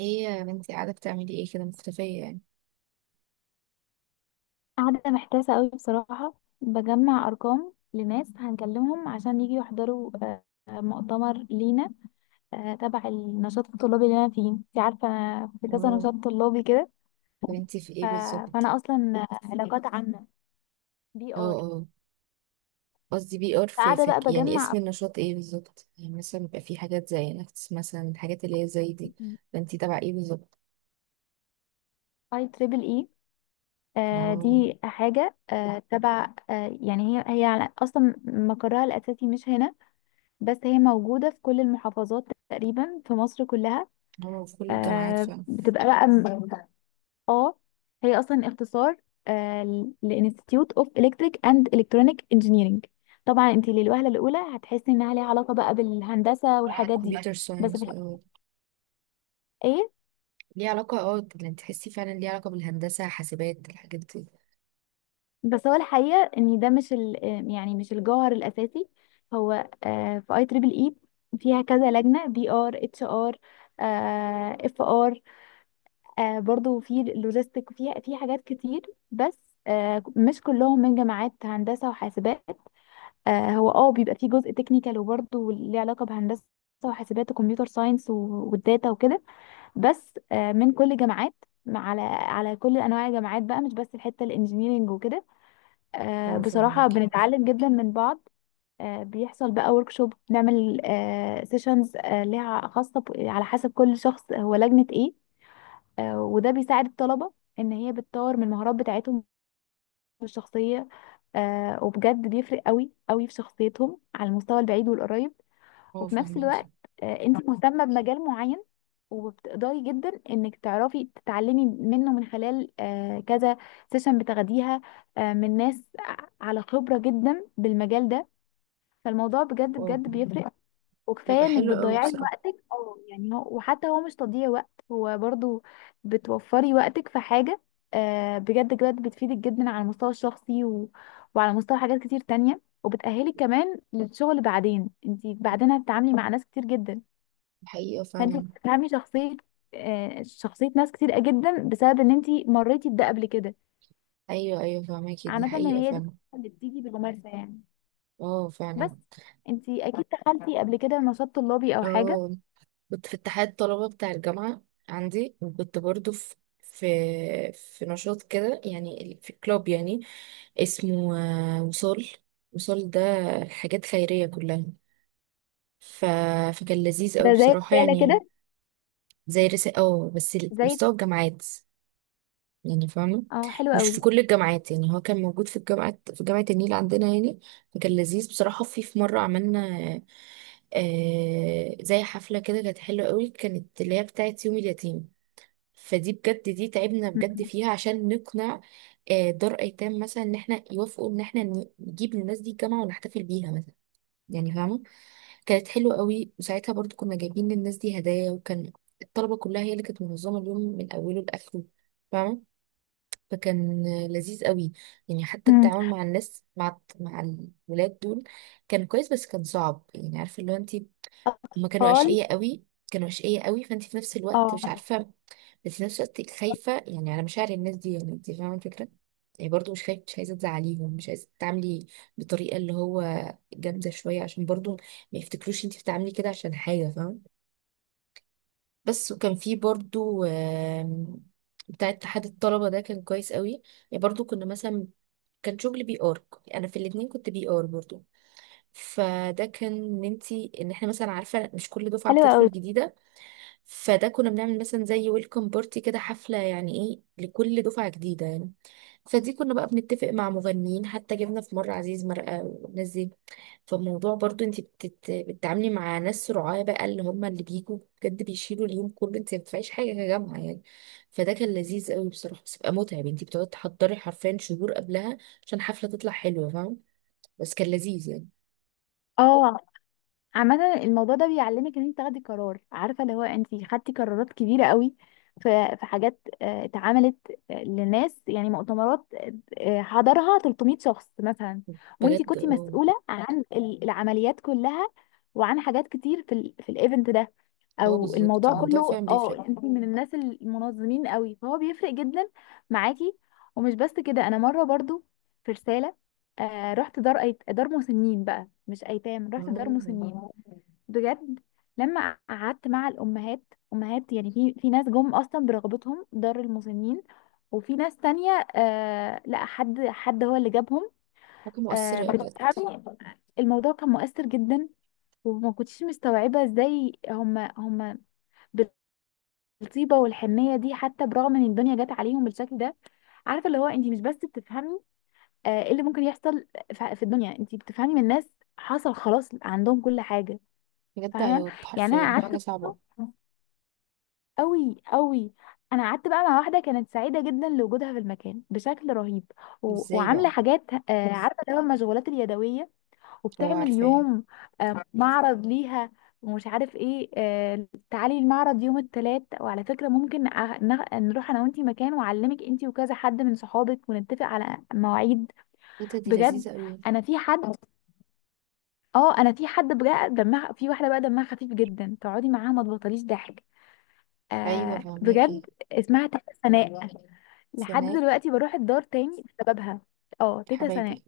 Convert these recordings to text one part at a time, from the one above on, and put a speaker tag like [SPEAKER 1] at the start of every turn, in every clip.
[SPEAKER 1] ايه يا بنتي، قاعدة بتعملي ايه كده مختفية يعني؟
[SPEAKER 2] قاعدة محتاسة قوي بصراحة. بجمع أرقام لناس هنكلمهم عشان يجي يحضروا، مؤتمر لينا. تبع النشاط الطلابي اللي أنا فيه، انت عارفة أنا في كذا
[SPEAKER 1] اه.
[SPEAKER 2] نشاط طلابي كده.
[SPEAKER 1] طب انتي في
[SPEAKER 2] ف-
[SPEAKER 1] ايه بالظبط؟
[SPEAKER 2] فأنا أصلا علاقات عامة، بي
[SPEAKER 1] اه
[SPEAKER 2] آر.
[SPEAKER 1] اه. قصدي بي ار، في,
[SPEAKER 2] قاعدة
[SPEAKER 1] في
[SPEAKER 2] بقى
[SPEAKER 1] يعني اسم
[SPEAKER 2] بجمع
[SPEAKER 1] النشاط ايه بالظبط يعني؟ مثلا بيبقى في حاجات زي نكتس مثلا، الحاجات اللي هي زي دي. فانتي تبع ايه بالظبط؟
[SPEAKER 2] اي تريبل اي.
[SPEAKER 1] اه.
[SPEAKER 2] دي حاجة تبع، يعني هي أصلا مقرها الأساسي مش هنا، بس هي موجودة في كل المحافظات تقريبا في مصر كلها.
[SPEAKER 1] اه، في كل الجامعات فعلا.
[SPEAKER 2] بتبقى بقى، اه، هي اصلا اختصار لانستيتيوت اوف الكتريك اند الكترونيك انجينيرنج. طبعا انت للوهله الاولى هتحسي انها ليها علاقه بقى بالهندسه والحاجات دي،
[SPEAKER 1] كمبيوتر
[SPEAKER 2] بس
[SPEAKER 1] ساينس
[SPEAKER 2] في
[SPEAKER 1] اه.
[SPEAKER 2] الحقيقه.
[SPEAKER 1] ليه علاقة اه، يعني تحسي فعلا ليه علاقة بالهندسة حاسبات الحاجات دي.
[SPEAKER 2] بس هو الحقيقه ان ده مش يعني مش الجوهر الاساسي. هو في اي تريبل اي فيها كذا لجنه، بي ار، اتش ار، اف ار، برضو في لوجيستيك، وفيها في حاجات كتير. بس مش كلهم من جامعات هندسه وحاسبات. هو اه بيبقى فيه جزء تكنيكال وبرضه ليه علاقة بهندسة وحاسبات وكمبيوتر ساينس والداتا وكده. بس من كل جامعات، على كل انواع الجامعات بقى، مش بس الحتة الانجينيرينج وكده.
[SPEAKER 1] اه
[SPEAKER 2] بصراحة
[SPEAKER 1] فاهمك.
[SPEAKER 2] بنتعلم جدا من بعض. بيحصل بقى ورك شوب، بنعمل سيشنز ليها خاصة على حسب كل شخص هو لجنة ايه. وده بيساعد الطلبة ان هي بتطور من المهارات بتاعتهم الشخصية. وبجد بيفرق قوي قوي في شخصيتهم على المستوى البعيد والقريب.
[SPEAKER 1] اه
[SPEAKER 2] وفي نفس
[SPEAKER 1] فاهمك.
[SPEAKER 2] الوقت انت مهتمة بمجال معين، وبتقدري جدا انك تعرفي تتعلمي منه من خلال كذا سيشن بتاخديها من ناس على خبرة جدا بالمجال ده. فالموضوع بجد
[SPEAKER 1] اه
[SPEAKER 2] بجد
[SPEAKER 1] فاهمك.
[SPEAKER 2] بيفرق.
[SPEAKER 1] بيبقى
[SPEAKER 2] وكفايه انك
[SPEAKER 1] حلو قوي
[SPEAKER 2] بتضيعي
[SPEAKER 1] بصراحة.
[SPEAKER 2] وقت، أو يعني هو، وحتى هو مش تضييع وقت، هو برضو بتوفري وقتك في حاجة بجد بجد بتفيدك جدا على المستوى الشخصي وعلى مستوى حاجات كتير تانية، وبتأهلك كمان للشغل بعدين، انت بعدين هتتعاملي مع ناس كتير جدا.
[SPEAKER 1] حقيقة
[SPEAKER 2] فانت
[SPEAKER 1] فعلا.
[SPEAKER 2] بتفهمي شخصيه، شخصيه ناس كتير جدا بسبب ان انت مريتي بده قبل كده.
[SPEAKER 1] ايوه ايوه فاهمك، دي
[SPEAKER 2] عامه إن
[SPEAKER 1] حقيقة
[SPEAKER 2] هي دي
[SPEAKER 1] فعلا.
[SPEAKER 2] اللي بتيجي بالممارسه يعني.
[SPEAKER 1] اه فعلا.
[SPEAKER 2] بس انت اكيد دخلتي قبل كده نشاط طلابي او حاجه.
[SPEAKER 1] اه، كنت في اتحاد طلبة بتاع الجامعة عندي، وكنت برضو في في نشاط كده يعني، في كلوب يعني، اسمه وصال. وصال ده حاجات خيرية كلها. ف... فكان لذيذ قوي
[SPEAKER 2] ده زي
[SPEAKER 1] بصراحة
[SPEAKER 2] رساله
[SPEAKER 1] يعني.
[SPEAKER 2] كده.
[SPEAKER 1] زي رسالة اه، بس
[SPEAKER 2] زي،
[SPEAKER 1] مستوى الجامعات، يعني فاهمة.
[SPEAKER 2] اه، حلو
[SPEAKER 1] مش في
[SPEAKER 2] قوي.
[SPEAKER 1] كل الجامعات يعني، هو كان موجود في الجامعات، في جامعة النيل عندنا يعني. فكان لذيذ بصراحة، في مرة عملنا زي حفلة كده، كانت حلوة قوي، كانت اللي هي بتاعت يوم اليتيم. فدي بجد دي تعبنا بجد
[SPEAKER 2] م-
[SPEAKER 1] فيها عشان نقنع دار ايتام مثلا ان احنا يوافقوا ان احنا نجيب للناس دي الجامعه ونحتفل بيها مثلا، يعني فاهمه. كانت حلوه قوي، وساعتها برضو كنا جايبين للناس دي هدايا، وكان الطلبه كلها هي اللي كانت منظمه اليوم من اوله لاخره، فاهمه. فكان لذيذ قوي يعني. حتى
[SPEAKER 2] م.
[SPEAKER 1] التعامل مع الناس مع الولاد دول كان كويس، بس كان صعب يعني، عارفه اللي هو انت. هما كانوا
[SPEAKER 2] اطفال.
[SPEAKER 1] اشقياء قوي، كانوا اشقياء قوي. فانت في نفس الوقت
[SPEAKER 2] اه،
[SPEAKER 1] مش عارفه، بس في نفس الوقت خايفه يعني على مشاعر الناس دي، يعني انت فاهمه الفكره. يعني برضو مش خايفه، مش عايزه تزعليهم، مش عايزه تتعاملي بطريقه اللي هو جامده شويه، عشان برضو ما يفتكروش انت بتعملي كده عشان حاجه، فاهمه. بس، وكان في برضو، بتاع اتحاد الطلبه ده كان كويس قوي. يعني برضو كنا مثلا كان شغل بي ار، انا في الاتنين كنت بي ار برضو. فده كان ان انت، ان احنا مثلا، عارفه مش كل دفعه
[SPEAKER 2] حلو قوي.
[SPEAKER 1] بتدخل جديده. فده كنا بنعمل مثلا زي ويلكم بارتي كده، حفلة يعني ايه، لكل دفعة جديدة يعني. فدي كنا بقى بنتفق مع مغنيين، حتى جبنا في مرة عزيز مرقة والناس دي. فالموضوع برضو انت بتتعاملي مع ناس رعاة بقى، اللي هم اللي بيجوا بجد بيشيلوا اليوم كله، انت ما بتدفعيش حاجة كجامعة يعني. فده كان لذيذ قوي بصراحة، بس بقى متعب، انت بتقعدي تحضري حرفيا شهور قبلها عشان حفلة تطلع حلوة، فاهم. بس كان لذيذ يعني.
[SPEAKER 2] اه، عامة الموضوع ده بيعلمك ان انت تاخدي قرار، عارفة اللي هو انت خدتي قرارات كبيرة قوي. في حاجات اتعملت، لناس، يعني مؤتمرات حضرها 300 شخص مثلا. وانت
[SPEAKER 1] بجد
[SPEAKER 2] كنت
[SPEAKER 1] اه.
[SPEAKER 2] مسؤولة عن العمليات كلها، وعن حاجات كتير في في الايفنت ده،
[SPEAKER 1] اه
[SPEAKER 2] او
[SPEAKER 1] بالظبط،
[SPEAKER 2] الموضوع
[SPEAKER 1] الموضوع
[SPEAKER 2] كله.
[SPEAKER 1] فعلا بيفرق.
[SPEAKER 2] اه، انت من الناس المنظمين قوي، فهو بيفرق جدا معاكي. ومش بس كده، انا مرة برضو في رسالة رحت دار مسنين بقى، مش ايتام، رحت دار
[SPEAKER 1] اه،
[SPEAKER 2] مسنين. بجد، لما قعدت مع الامهات، امهات يعني، في ناس جم اصلا برغبتهم دار المسنين، وفي ناس تانية آه، لا، حد هو اللي جابهم.
[SPEAKER 1] حاجة
[SPEAKER 2] آه،
[SPEAKER 1] مؤثرة بجد.
[SPEAKER 2] بتفهمي، الموضوع كان مؤثر جدا. وما كنتش مستوعبة ازاي هم بالطيبة والحنية دي، حتى برغم ان الدنيا جت عليهم بالشكل ده. عارفة اللي هو، انت مش بس بتفهمي ايه اللي ممكن يحصل في الدنيا، انت بتفهمي من الناس حصل خلاص عندهم كل حاجة.
[SPEAKER 1] بجد
[SPEAKER 2] فاهمه،
[SPEAKER 1] عياط
[SPEAKER 2] يعني انا، لا.
[SPEAKER 1] حرفيا، حاجة
[SPEAKER 2] قعدت
[SPEAKER 1] صعبة.
[SPEAKER 2] برضه قوي قوي. انا قعدت بقى مع واحده كانت سعيده جدا لوجودها في المكان بشكل رهيب
[SPEAKER 1] ازاي
[SPEAKER 2] وعامله
[SPEAKER 1] بقى؟
[SPEAKER 2] حاجات، بس عارفه اللي هو المشغولات اليدويه،
[SPEAKER 1] هو
[SPEAKER 2] وبتعمل
[SPEAKER 1] عارفاها.
[SPEAKER 2] يوم معرض ليها، ومش عارف ايه، تعالي المعرض يوم الثلاث، وعلى فكره ممكن نروح انا وانتي مكان، واعلمك انتي وكذا حد من صحابك ونتفق على مواعيد.
[SPEAKER 1] ايه ده، دي
[SPEAKER 2] بجد،
[SPEAKER 1] لذيذة قوي.
[SPEAKER 2] انا في حد، اه، انا في حد بجد دمها، في واحده بقى دمها خفيف جدا، تقعدي معاها ما تبطليش ضحك.
[SPEAKER 1] ايوه
[SPEAKER 2] آه، بجد،
[SPEAKER 1] فهماكي.
[SPEAKER 2] اسمها تيتا سناء. لحد
[SPEAKER 1] سناء.
[SPEAKER 2] دلوقتي بروح الدار تاني بسببها. اه، تيتا سناء،
[SPEAKER 1] حبايبي.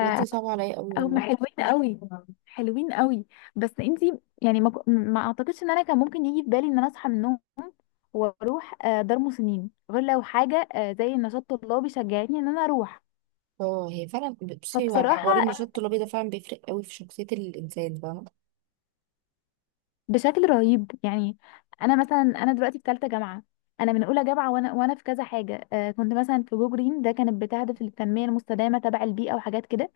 [SPEAKER 1] بجد دي صعبة عليا قوي والله.
[SPEAKER 2] حلوين قوي، حلوين قوي. بس انتي يعني ما اعتقدش ان انا كان ممكن يجي في بالي ان انا اصحى من النوم واروح دار مسنين، غير لو حاجه زي نشاط طلابي شجعتني ان انا اروح.
[SPEAKER 1] اه هي فعلا. بصي، هو الحوار
[SPEAKER 2] فبصراحه،
[SPEAKER 1] النشاط الطلابي ده فعلا بيفرق قوي في شخصية الإنسان، فاهمة.
[SPEAKER 2] بشكل رهيب يعني. انا مثلا، انا دلوقتي في ثالثه جامعه. انا من اولى جامعه، وانا في كذا حاجه، آه، كنت مثلا في جو جرين، ده كانت بتهدف للتنميه المستدامه تبع البيئه وحاجات كده.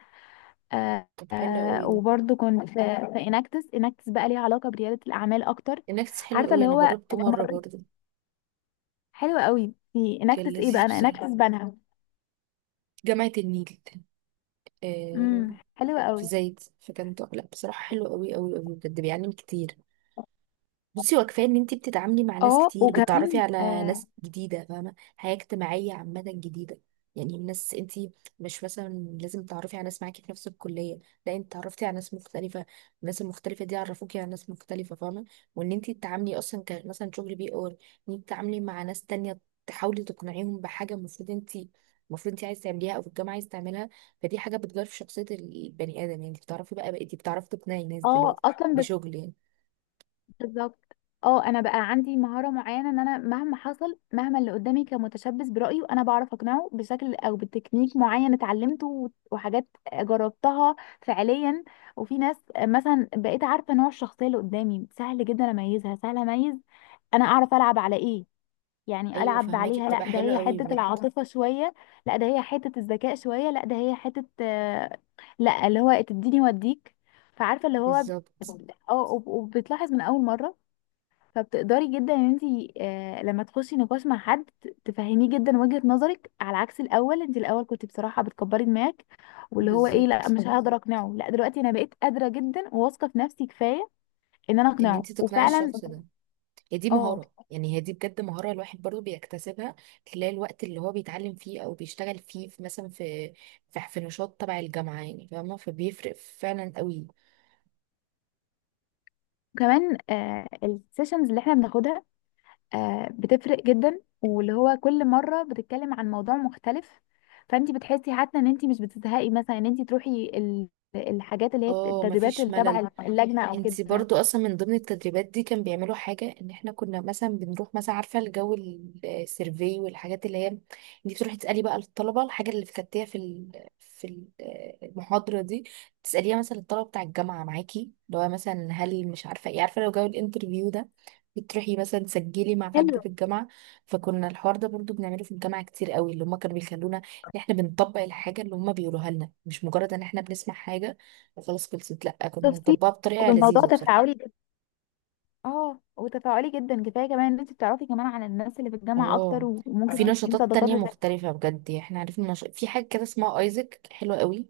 [SPEAKER 2] آه
[SPEAKER 1] طب حلو قوي
[SPEAKER 2] آه
[SPEAKER 1] ده.
[SPEAKER 2] وبرضه كنت في اناكتس بقى ليها علاقه برياده الاعمال اكتر.
[SPEAKER 1] النكس حلو
[SPEAKER 2] عارفه
[SPEAKER 1] قوي،
[SPEAKER 2] اللي
[SPEAKER 1] أنا
[SPEAKER 2] هو،
[SPEAKER 1] جربته مرة برضه.
[SPEAKER 2] حلو قوي في
[SPEAKER 1] كان
[SPEAKER 2] اناكتس. ايه
[SPEAKER 1] لذيذ
[SPEAKER 2] بقى، انا
[SPEAKER 1] بصراحة.
[SPEAKER 2] اناكتس بنها.
[SPEAKER 1] جامعة النيل. آه.
[SPEAKER 2] حلو
[SPEAKER 1] في
[SPEAKER 2] قوي.
[SPEAKER 1] زايد، فكان لا بصراحة حلو قوي قوي قوي، بجد بيعلم كتير. بصي، هو كفايه ان انت بتتعاملي مع ناس
[SPEAKER 2] اه،
[SPEAKER 1] كتير، بتتعرفي
[SPEAKER 2] وكمان،
[SPEAKER 1] على
[SPEAKER 2] اه،
[SPEAKER 1] ناس جديده، فاهمه، حياه اجتماعيه عامه جديده. يعني ناس انت مش مثلا لازم تتعرفي على ناس معاكي في نفس الكليه. لا، انت اتعرفتي على ناس مختلفه. الناس المختلفه دي عرفوكي على ناس مختلفه، فاهمه. وان انت تتعاملي اصلا ك مثلا شغل بي اور، ان انت تتعاملي مع ناس تانية، تحاولي تقنعيهم بحاجه، المفروض انت، المفروض انت عايزه تعمليها او في الجامعه عايزه تعملها. فدي حاجه بتغير في شخصيه البني ادم يعني. انت بتعرفي بقى، بقيتي بتعرفي تقنعي ناس دلوقتي
[SPEAKER 2] اصلا
[SPEAKER 1] بشغل يعني.
[SPEAKER 2] بالظبط. اه، انا بقى عندي مهاره معينه، ان انا مهما حصل، مهما اللي قدامي كان متشبث برايي، انا بعرف اقنعه بشكل او بتكنيك معين اتعلمته وحاجات جربتها فعليا. وفي ناس مثلا بقيت عارفه نوع الشخصيه اللي قدامي، سهل جدا اميزها، سهل اميز انا اعرف العب على ايه. يعني
[SPEAKER 1] ايوه
[SPEAKER 2] العب
[SPEAKER 1] فهماكي،
[SPEAKER 2] عليها، لا،
[SPEAKER 1] بتبقى
[SPEAKER 2] ده
[SPEAKER 1] حلوه
[SPEAKER 2] هي
[SPEAKER 1] قوي
[SPEAKER 2] حته
[SPEAKER 1] بجد.
[SPEAKER 2] العاطفه شويه، لا ده هي حته الذكاء شويه، لا ده هي حته لا، اللي هو تديني وديك. فعارفه اللي هو،
[SPEAKER 1] بالظبط
[SPEAKER 2] اه، وبتلاحظ من اول مره. فبتقدري جدا ان انت لما تخشي نقاش مع حد تفهميه جدا وجهة نظرك، على عكس الاول، انت الاول كنت بصراحة بتكبري دماغك، واللي هو ايه، لا
[SPEAKER 1] بالظبط،
[SPEAKER 2] مش هقدر اقنعه، لا دلوقتي انا بقيت قادرة جدا وواثقة في نفسي كفاية ان انا
[SPEAKER 1] ان
[SPEAKER 2] اقنعه،
[SPEAKER 1] انت تقنعي
[SPEAKER 2] وفعلا.
[SPEAKER 1] الشخص ده، هي دي
[SPEAKER 2] اه،
[SPEAKER 1] مهاره يعني، هي دي بجد مهاره. الواحد برضو بيكتسبها خلال الوقت اللي هو بيتعلم فيه او بيشتغل فيه في مثلا في نشاط تبع الجامعه يعني، فاهمه، فبيفرق فعلا قوي.
[SPEAKER 2] كمان آه السيشنز اللي احنا بناخدها آه بتفرق جدا، واللي هو كل مرة بتتكلم عن موضوع مختلف. فانت بتحسي حتى ان انت مش بتزهقي مثلا ان انت تروحي الحاجات اللي هي
[SPEAKER 1] اه
[SPEAKER 2] التدريبات
[SPEAKER 1] مفيش
[SPEAKER 2] اللي
[SPEAKER 1] ملل.
[SPEAKER 2] تبع اللجنة او
[SPEAKER 1] انتي
[SPEAKER 2] كده.
[SPEAKER 1] برضو اصلا من ضمن التدريبات دي كان بيعملوا حاجة، ان احنا كنا مثلا بنروح مثلا، عارفة الجو السيرفي، والحاجات اللي هي انتي بتروحي تسألي بقى الطلبة الحاجة اللي فكرتيها في المحاضرة دي، تسأليها مثلا الطلبة بتاع الجامعة معاكي، اللي هو مثلا هل مش عارفة ايه، عارفة لو جو الانترفيو ده بتروحي مثلا تسجلي مع حد في الجامعة. فكنا الحوار ده برضو بنعمله في الجامعة كتير قوي، اللي هما كانوا بيخلونا ان احنا بنطبق الحاجة اللي هما بيقولوها لنا، مش مجرد ان احنا بنسمع حاجة وخلاص خلصت، لأ، كنا
[SPEAKER 2] شفتي،
[SPEAKER 1] بنطبقها بطريقة
[SPEAKER 2] والموضوع
[SPEAKER 1] لذيذة بصراحة.
[SPEAKER 2] تفاعلي جدا. اه، وتفاعلي جدا، كفايه كمان ان انت بتعرفي كمان عن الناس اللي في الجامعه اكتر،
[SPEAKER 1] اه،
[SPEAKER 2] وممكن
[SPEAKER 1] في
[SPEAKER 2] تكوني
[SPEAKER 1] نشاطات
[SPEAKER 2] صداقات
[SPEAKER 1] تانية
[SPEAKER 2] بتاع.
[SPEAKER 1] مختلفة بجد يعني. احنا عرفنا في حاجة كده اسمها ايزك، حلوة قوي.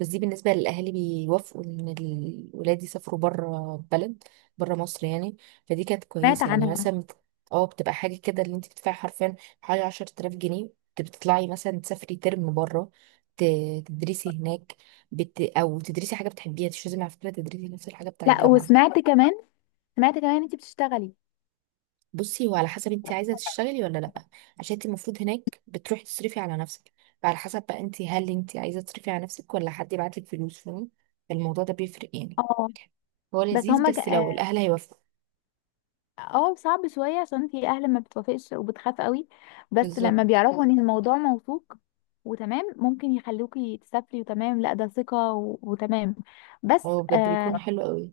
[SPEAKER 1] بس دي بالنسبة للأهالي بيوافقوا إن الولاد يسافروا بره البلد، بره مصر يعني. فدي كانت
[SPEAKER 2] سمعت
[SPEAKER 1] كويسة يعني،
[SPEAKER 2] عنها.
[SPEAKER 1] مثلا اه، بتبقى حاجة كده اللي انت بتدفعي حرفيا حوالي 10,000 جنيه، بتطلعي مثلا تسافري ترم بره، ت- تدرسي هناك، أو تدرسي حاجة بتحبيها. مش لازم على فكرة تدرسي نفس الحاجة بتاع
[SPEAKER 2] لا،
[SPEAKER 1] الجامعة.
[SPEAKER 2] وسمعت كمان، سمعت كمان ان انت بتشتغلي.
[SPEAKER 1] بصي، هو على حسب انت عايزه تشتغلي ولا لا، عشان انت المفروض هناك بتروحي تصرفي على نفسك. فعلى حسب بقى انت، هل انت عايزه تصرفي على نفسك ولا حد يبعتلك فلوس، فاهمة؟ فالموضوع ده بيفرق يعني.
[SPEAKER 2] اه،
[SPEAKER 1] هو
[SPEAKER 2] بس
[SPEAKER 1] لذيذ
[SPEAKER 2] هما
[SPEAKER 1] بس
[SPEAKER 2] اه،
[SPEAKER 1] لو الاهل هيوافقوا.
[SPEAKER 2] صعب شويه، عشان انت، اهل ما بتوافقش وبتخاف قوي. بس لما
[SPEAKER 1] بالظبط.
[SPEAKER 2] بيعرفوا ان الموضوع موثوق وتمام، ممكن يخلوكي تسافري، وتمام، لا ده ثقه وتمام. بس
[SPEAKER 1] هو بجد بيكون
[SPEAKER 2] آه،
[SPEAKER 1] حلو قوي.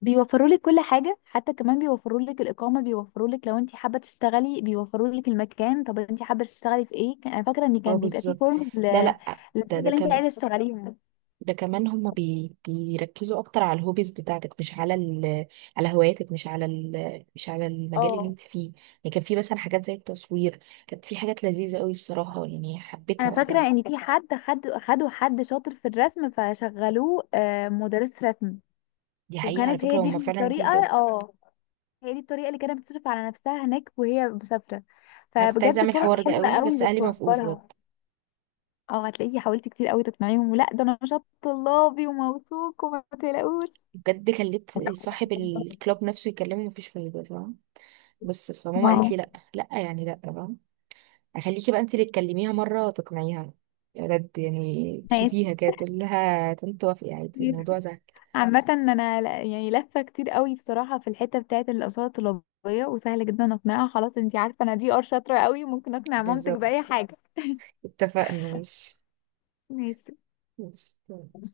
[SPEAKER 2] بيوفروا لك كل حاجة، حتى كمان بيوفروا لك الإقامة، بيوفروا لك لو انت حابة تشتغلي، بيوفروا لك المكان. طب انت حابة تشتغلي في ايه؟ انا فاكرة ان
[SPEAKER 1] اه
[SPEAKER 2] كان بيبقى فيه
[SPEAKER 1] بالظبط.
[SPEAKER 2] فورمز
[SPEAKER 1] لا لا،
[SPEAKER 2] للحاجة
[SPEAKER 1] ده
[SPEAKER 2] اللي انت
[SPEAKER 1] كمان،
[SPEAKER 2] عايزة تشتغليها.
[SPEAKER 1] ده كمان هما بيركزوا اكتر على الهوبيز بتاعتك، مش على ال، على هواياتك، مش على ال، مش على المجال اللي انت فيه يعني. كان في مثلا حاجات زي التصوير، كانت في حاجات لذيذة قوي بصراحة يعني،
[SPEAKER 2] انا
[SPEAKER 1] حبيتها
[SPEAKER 2] فاكرة
[SPEAKER 1] وقتها.
[SPEAKER 2] ان في حد خدوا حد شاطر في الرسم فشغلوه مدرس رسم.
[SPEAKER 1] دي حقيقة على
[SPEAKER 2] وكانت هي
[SPEAKER 1] فكرة،
[SPEAKER 2] دي
[SPEAKER 1] هما فعلا دي
[SPEAKER 2] الطريقة،
[SPEAKER 1] بجد.
[SPEAKER 2] اه، هي دي الطريقة اللي كانت بتصرف على نفسها هناك وهي مسافرة.
[SPEAKER 1] أنا كنت عايزة
[SPEAKER 2] فبجد
[SPEAKER 1] أعمل
[SPEAKER 2] فرص
[SPEAKER 1] الحوار ده
[SPEAKER 2] حلوة
[SPEAKER 1] قوي بس
[SPEAKER 2] قوي
[SPEAKER 1] أهلي ما وافقوش بجد.
[SPEAKER 2] بتوفرها. اه، هتلاقيكي حاولتي كتير قوي تقنعيهم، ولا ده نشاط طلابي وموثوق وما تقلقوش.
[SPEAKER 1] بجد خليت صاحب الكلاب نفسه يكلمه مفيش فايدة، فاهم. بس، فماما
[SPEAKER 2] واو.
[SPEAKER 1] قالت لي لأ لأ يعني، لأ، فاهم. أخليكي بقى أنت اللي تكلميها مرة، تقنعيها بجد يعني.
[SPEAKER 2] ماشي،
[SPEAKER 1] تشوفيها كده تقول لها تنت وافقي عادي
[SPEAKER 2] ماشي.
[SPEAKER 1] الموضوع سهل.
[SPEAKER 2] عامة انا يعني لفة كتير قوي بصراحة في الحتة بتاعة الأقساط الطلابية، وسهل جدا اقنعها. خلاص انتي عارفة انا دي ار شاطرة قوي، ممكن اقنع مامتك بأي
[SPEAKER 1] بالظبط،
[SPEAKER 2] حاجة.
[SPEAKER 1] اتفقنا، ماشي.
[SPEAKER 2] ماشي.
[SPEAKER 1] ماشي.